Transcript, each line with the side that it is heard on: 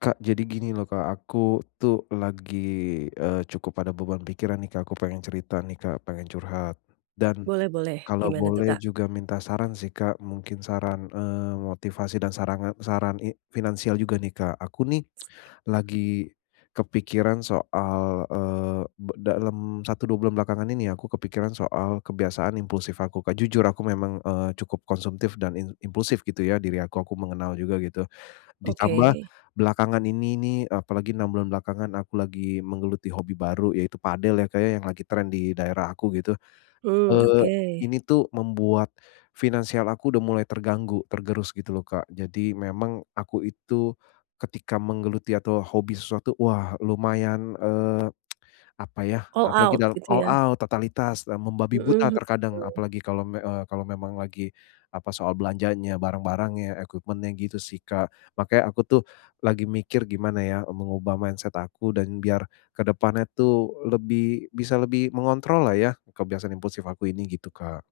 left: Kak, jadi gini loh Kak, aku tuh, lagi, eee, cukup ada beban pikiran nih Kak, aku pengen cerita nih Kak, pengen curhat, dan
right: Boleh boleh.
left: kalau
right: Gimana tu
left: boleh
right: Kak?
left: juga minta saran sih Kak, mungkin saran, eee, motivasi dan sarange saran i finansial juga nih, Kak. Aku nih lagi kepikiran soal, eee, be dalem 1, 2 bulan belakangan ini ya, aku kepikiran soal kebiasaan impulsif aku Kak, jujur aku memang, eee, cukup konsumtif dan im impulsif gitu ya diri aku aku mengenal juga gitu. Ditambah
right: Oke.
left: belakangan ini nih, apalagi 6 bulan belakangan aku lagi menggeluti hobi baru yaitu padel ya Kak ya, yang lagi tren di daerah aku gitu.
right: Mmm.
left: Eee,
right: Oke.
left: ini tuh membuat finansial aku udah mulai terganggu, tergerus gitu loh Kak. Jadi, memang aku itu, ketika menggeluti atau hobi sesuatu, wah lumayan, eee, apa yah,
right: All
left: apalagi
right: out,
left: dal
right: gitu
left: all
right: ya?
left: out, totalitas, eee, membabi buta
right: Mhm
left: terkadang,
right: mhm.
left: apalagi kalau me eee, kalau memang lagi, apa, soal belanjanya, barang-barangnya, equipment-nya, gitu sih Kak. Makanya aku tuh lagi mikir, "Gimana ya, eee, mengubah mindset aku? Dan biar kedepannya tuh lebi bisa lebih mengontrollah ya, kebiasaan impulsif aku ini." Gitu, Kak.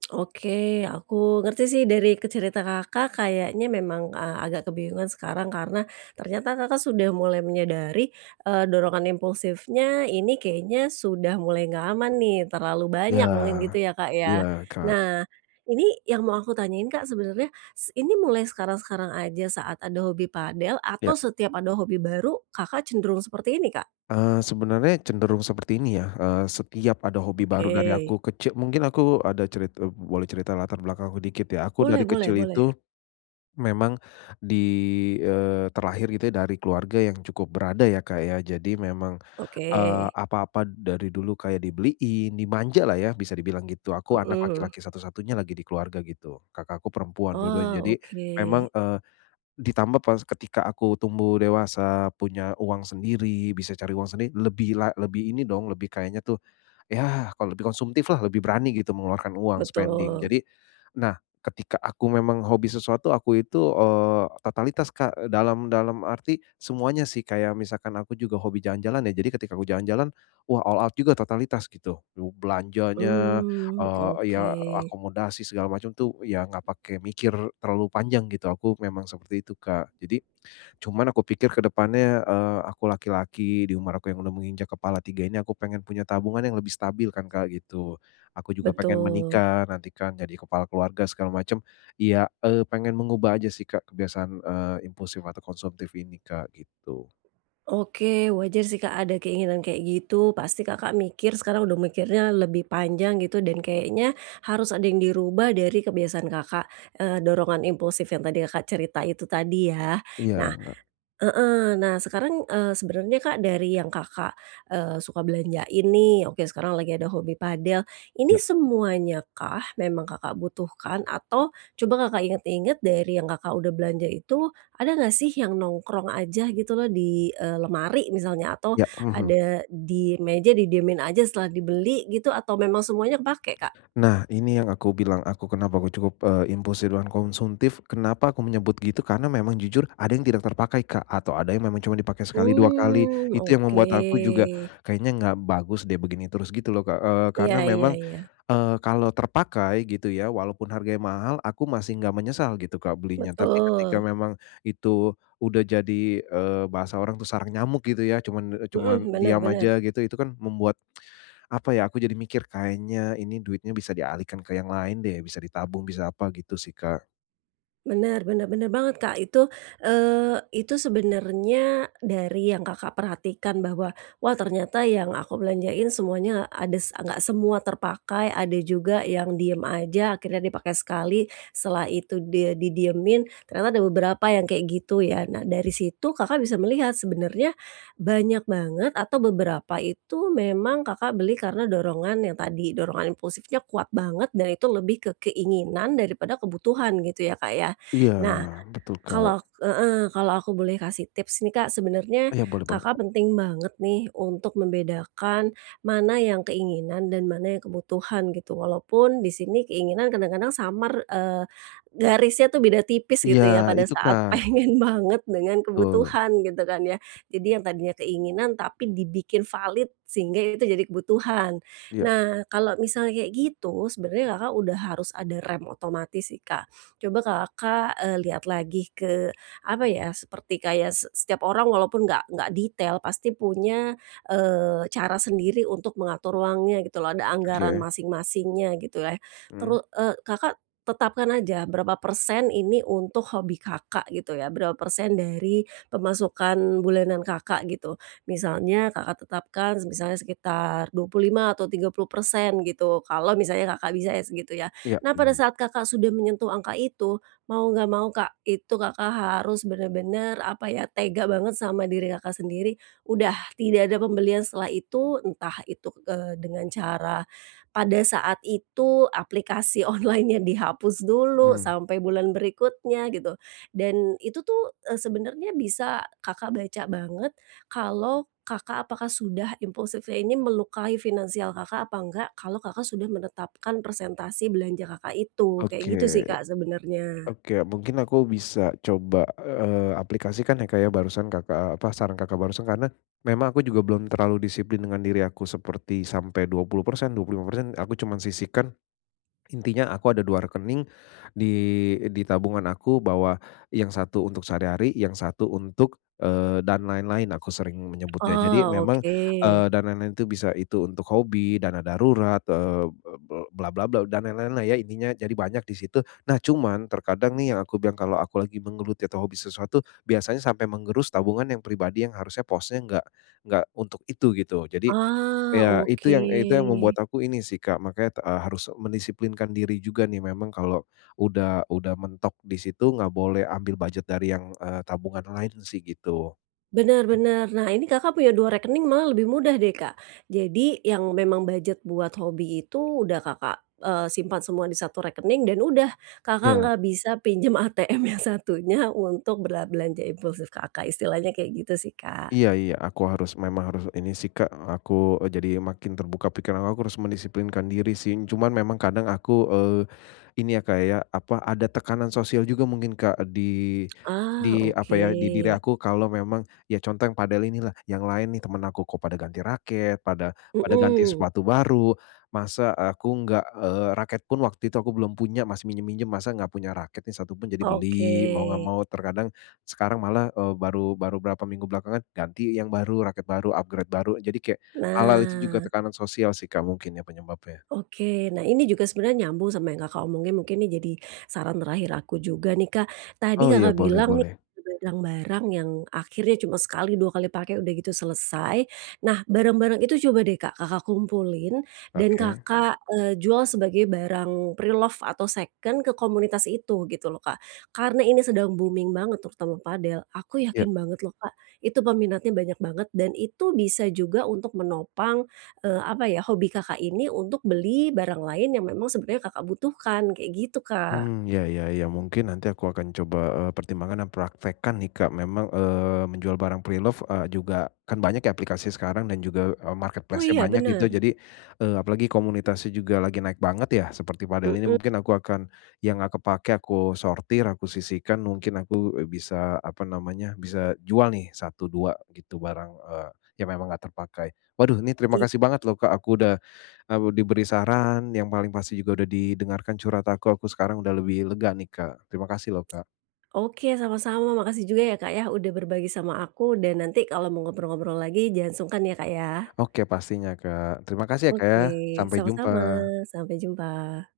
right: Oke, aku ngerti sih dari ke cerita Kakak, kayaknya memang a agak kebingungan sekarang, karena ternyata Kakak sudah mulai menyadari, eee, dorongan impulsifnya ini kayaknya sudah mulai gak aman nih, terlalu
left: Iya.
right: banyak mungkin gitu ya Kak
left: Iya,
right: ya?
left: Kak.
right: Nah, ini yang mau aku tanyain Kak sebenarnya, s ini mulai sekarang-sekarang aja saat ada hobi padel
left: Ya.
right: atau setiap ada hobi baru Kakak cenderung seperti ini, Kak?
left: Eee, sebenarnya cenderung seperti ini ya, eee, setiap ada hobi baru dari
right: Oke.
left: aku keci mungkin aku ada cerit eee, boleh cerita latar belakang aku dikit ya, aku dari
right: Boleh boleh
left: kecil
right: boleh.
left: itu, memang di eee, terlahir gitu ya dari keluarga yang cukup berada ya Kak ya. Jadi memang, eee,
right: Oke.
left: apa-apa dari dulu kayak dibeliin, dimanjalah ya bisa dibilang gitu. Aku anak
right: Mhm.
left: laki-laki satu-satunya lagi di keluarga gitu, kakakku perempuan dua-duanya,
right: Oh.
left: jadi
right: Oke.
left: memang, eee, ditambah pas ketika aku tumbuh dewasa punya uang sendiri, bisa cari uang sendi lebih la lebih ini dong, lebih kayaknya tuh, yah, kalau lebih konsumtif lah, lebih berani gitu mengeluarkan uang, spending.
right: Betul.
left: Jadi nah, ketika aku memang hobi sesuatu aku itu, eee, totalitas Kak dalam dalam arti semuanya sih, kayak misalkan aku juga hobi jalan-jalan ya. Jadi, ketika aku jalan-jalan, wah, all out juga totalitas gitu, lu belanjanya,
right: Mmm.
left: eee, ya
right: Oke.
left: akomodasi, segala macam tuh ya enggak pakai mikir terlalu panjang gitu aku memang seperti itu, Kak. Jadi cuman aku pikir ke depannya, eee, aku laki-laki di umur aku yang udah menginjak kepala 3 ini aku pengen punya tabungan yang lebih stabil kan Kak gitu, aku juga pengen
right: Betul.
left: menikah nanti kan jadi kepala keluarga segala macam iya, eee, pengen mengubah aja sih Kak kebiasaan, eee, impulsif atau konsumtif ini Kak, gitu.
right: Oke. Wajar sih Kak, ada keinginan kayak gitu, pasti Kakak mikir sekarang udah mikirnya lebih panjang gitu dan kayaknya harus ada yang dirubah dari kebiasaan Kakak, eee, dorongan impulsif yang tadi Kakak cerita itu tadi yah.
left: Iya.
right: Nah
left: Enggak.
right: heeh, nah sekarang, eee, sebenernya Kak, dari yang Kakak, eee, suka belanjain nih, oke sekarang lagi ada hobi padel, ini
left: Ya.
right: semuanyakah, memang Kakak butuhkan? Atau coba Kakak inget-inget dari yang Kakak udah belanja itu, ada nggak sih yang nongkrong aja gitu loh di, eee, lemari misalnya atau
left: Ya. Mhm.
right: ada di meja didiemin aja setelah dibeli gitu atau memang semuanya kepakai, Kak?
left: Nah, ini yang aku bilang aku kenapa aku cukup, eee, impulsif dan konsumtif, kenapa aku menyebut gitu, karena memang jujur ada yang tidak terpakai Kak, atau ada yang memang cuman dipakai sekali 2 kali.
right: Mmm.
left: Itu yang membuat aku juga,
right: Oke.
left: "Kayaknya nggak bagus deh begini terus." Gitu loh Kak, eee,
right: Iya
left: karena
right: iya
left: memang,
right: iya.
left: eee, kalau terpakai gitu ya, walaupun harganya mahal, aku masih enggak menyesal gitu Kak belinya. Tapi
right: Betul.
left: ketika memang itu udah jadi, eee, bahasa orang tuh sarang nyamuk gitu ya cuman, eee, cuman
right: Mhm. Benar
left: diam
right: benar.
left: aja gitu, itu kan membuat, apa ya aku jadi mikir, "Kayaknya ini duitnya bisa dialihkan ke yang lain deh, bisa ditabung bisa apa." Gitu sih, Kak.
right: Benar benar benar banget, Kak, itu, eee, itu sebenarnya, dari yang Kakak perhatikan bahwa, "Wah, ternyata yang aku belanjain semuanya ada s enggak semua terpakai, ada juga yang diem aja akhirnya dipakai sekali, setelah itu dia didiemin. Ternyata ada beberapa yang kayak gitu ya." Nah, dari situ Kakak bisa melihat sebenarnya banyak banget atau beberapa itu memang Kakak beli karena dorongan yang tadi, dorongan impulsifnya kuat banget dan itu lebih ke keinginan daripada kebutuhan, gitu ya Kak ya?
left: Iya,
right: Nah,
left: wah betul Kak.
right: kalau ak heeh, kalau aku boleh kasih tips nih Kak, sebenarnya
left: Iya, boleh banget
right: Kakak
left: Kak.
right: penting banget nih, untuk membedakan mana yang keinginan dan mana yang kebutuhan, gitu. Walaupun di sini keinginan kadang-kadang samar, eee, garisnya tuh beda tipis
left: Iya,
right: gitu ya pada
left: itu
right: saat
left: Kak.
right: pengen banget dengan
left: Tul.
right: kebutuhan gitu kan ya. Jadi yang tadinya keinginan tapi dibikin valid, sehingga itu jadi kebutuhan.
left: Iya.
right: Nah, kalau misalnya kayak gitu sebenarnya Kakak udah harus ada rem otomatis sih, Kak. Coba Kakak, eee, lihat lagi ke, apa ya, seperti kayak se setiap orang walaupun nggak nggak detail pasti punya, eee, cara sendiri untuk mengatur uangnya gitu loh, ada anggaran
left: Oke.
right: masing-masingnya gitulah.
left: Mhm.
right: Teru eee, Kakak tetapkan aja berapa persen ini untuk hobi Kakak gitu ya, berapa persen dari pemasukan bulanan Kakak gitu. Misalnya Kakak tetapkan, semisalnya sekitar 25% atau 30% gitu kalau misalnya Kakak bisa ya segitu ya.
left: Iya,
right: Nah, pada
left: mhm.
right: saat Kakak sudah menyentuh angka itu, mau enggak mau Kak, itu Kakak harus benar-benar, apa ya, tega banget sama diri Kakak sendiri, "Udah, tidak ada pembelian setelah itu." Entah itu, eee, dengan cara pada saat itu aplikasi online-nya dihapus dulu
left: Mmm.
right: sampai bulan berikutnya gitu dan itu tuh, eee, sebenarnya bisa Kakak baca banget, kalau Kakak apakah sudah impulsifnya ini melukai finansial Kakak apa nggak, kalau Kakak sudah menetapkan persentase belanja Kakak itu. Kayak gitu sih
left: Oke.
right: Kak, sebenarnya.
left: Oke, mungkin aku bisa coba, eee, aplikasikan ya Kak ya, barusan Kakak apa, saran Kakak barusan. Karena memang aku juga belum terlalu disiplin dengan diri aku seperti sampai 20%, 25% aku cuma sisihkan, intinya aku ada 2 rekening, di eee, di tabungan aku bahwa yang satu untuk sehari-hari, yang satu untuk, eee, dan lain-lain, aku sering menyebutnya. Jadi,
right: Oh.
left: memang, eee,
right: Oke.
left: dan lain-lain itu bisa itu untuk hobi, dana darurat, eee, be be bla bla bla, dan lain-lainlah ya intinya, jadi banyak di situ. Nah cuman, terkadang nih yang aku bilang kalau aku lagi menggeluti atau hobi sesuatu, biasanya sampai menggerus tabungan yang pribadi yang harusnya posnya enggak enggak untuk itu gitu. Jadi,
right: Oh.
left: iya itu yang itu yang
right: Oke.
left: membuat aku ini sih Kak, makanya te eee, harus mendisiplinkan diri juga nih. Memang kalau udah udah mentok di situ enggak boleh ambil budget dari yang, eee, tabungan lain sih, gitu.
right: Bener
left: Oke.
right: bener. Nah, ini Kakak punya 2 rekening malah lebih mudah deh, Kak. Jadi, yang memang budget buat hobi itu udah Kakak, eee, simpan semua di 1 rekening dan udah, Kakak
left: Iya.
right: nggak bisa pinjam ATM yang satunya untuk bela belanja impulsif Kakak, istilahnya kayak gitu sih, Kak.
left: Iya iya, aku harus, memang harus ini sih Kak, aku, eee, jadi makin terbuka pikiran aku harus mendisiplinkan diri sing. Cuman memang kadang aku, eee, ini ya Kak ya, apa, ada tekanan sosial juga mungkin Kak, di
right: Ah.
left: di apa ya, di diri
right: Oke.
left: aku kalau memang ya contoh yang padel inilah, yang lain nih temen aku kok pada ganti raket, pada pada ganti
right: Mhm.
left: sepatu baru, masa aku enggak, eee, raket pun waktu itu aku belum punya masih minjam-minjam, masak nggak punya raket nih satu pun, jadi
right: Oke.
left: beli, mau nggak mau, terkadang sekarang malah, eee, baru baru berapa minggu belakangan ganti yang baru, raket baru, upgrade baru. Jadi kayak hal-hal itu juga
right: Nah.
left: tekanan sosial sih Kak, mungkin ya penyebabnya.
right: Oke. Nah ini juga sebenernya nyambung sama yang Kakak omongin, mungkin ini jadi saran terakhir aku juga nih, Kak. Tadi
left: Oh iya.
right: Kakak
left: Boleh
right: bilang nih,
left: boleh.
right: barang-barang yang akhirnya cuma sekali, 2 kali pake udah gitu selesai. Nah, barang-barang itu coba deh Kak, Kakak kumpulin, dan
left: Oke.
right: Kakak, eee, jual sebagai barang preloved atau seken ke komunitas itu, gitu loh Kak. Karena ini sedang booming banget terutama padel, aku
left: Iya.
right: yakin banget loh Kak, itu peminatnya banyak banget dan itu bisa juga untuk menopang, eee, apa ya, hobi Kakak ini untuk beli barang lain yang memang sebenarnya Kakak butuhkan, kayak gitu, Kak.
left: Mmm. Iya iya iya, mungkin nanti aku akan coba, eee, pertimbangkan dan praktekkan nih Kak, memang, eee, menjual barang preloved, eee, juga kan banyak ya aplikasi sekarang dan juga, eee,
right: Oh
left: marketplace-nya
right: iya,
left: banyak gitu.
right: benar?
left: Jadi, eee, apalagi komunitasnya juga lagi naik banget ya, seperti padel ini
right: Mhm.
left: mungkin aku akan, yang gak kepakai aku sortir, aku sisihkan, mungkin aku, eee, bisa apa namanya, bisa jual nih 1, 2 gitu barang, eee, yang memang enggak terpakai. Waduh, ini terima
right: Iy
left: kasih banget loh Kak, aku udah, eee, b diberi saran, yang paling pasti juga udah didengarkan curhat aku. Aku sekarang udah lebih lega nih Kak. Terima kasih loh, Kak.
right: Oke. Sama-sama, makasih juga ya Kak yah, udah berbagi sama aku dan nanti kalau mau ngobrol-ngobrol lagi, jangan sungkan ya Kak, ya.
left: Oke pastinya, Kak. Terima kasih ya Kak ya,
right: Oke.
left: sampai jumpa.
right: Sama-sama, sampai jumpa.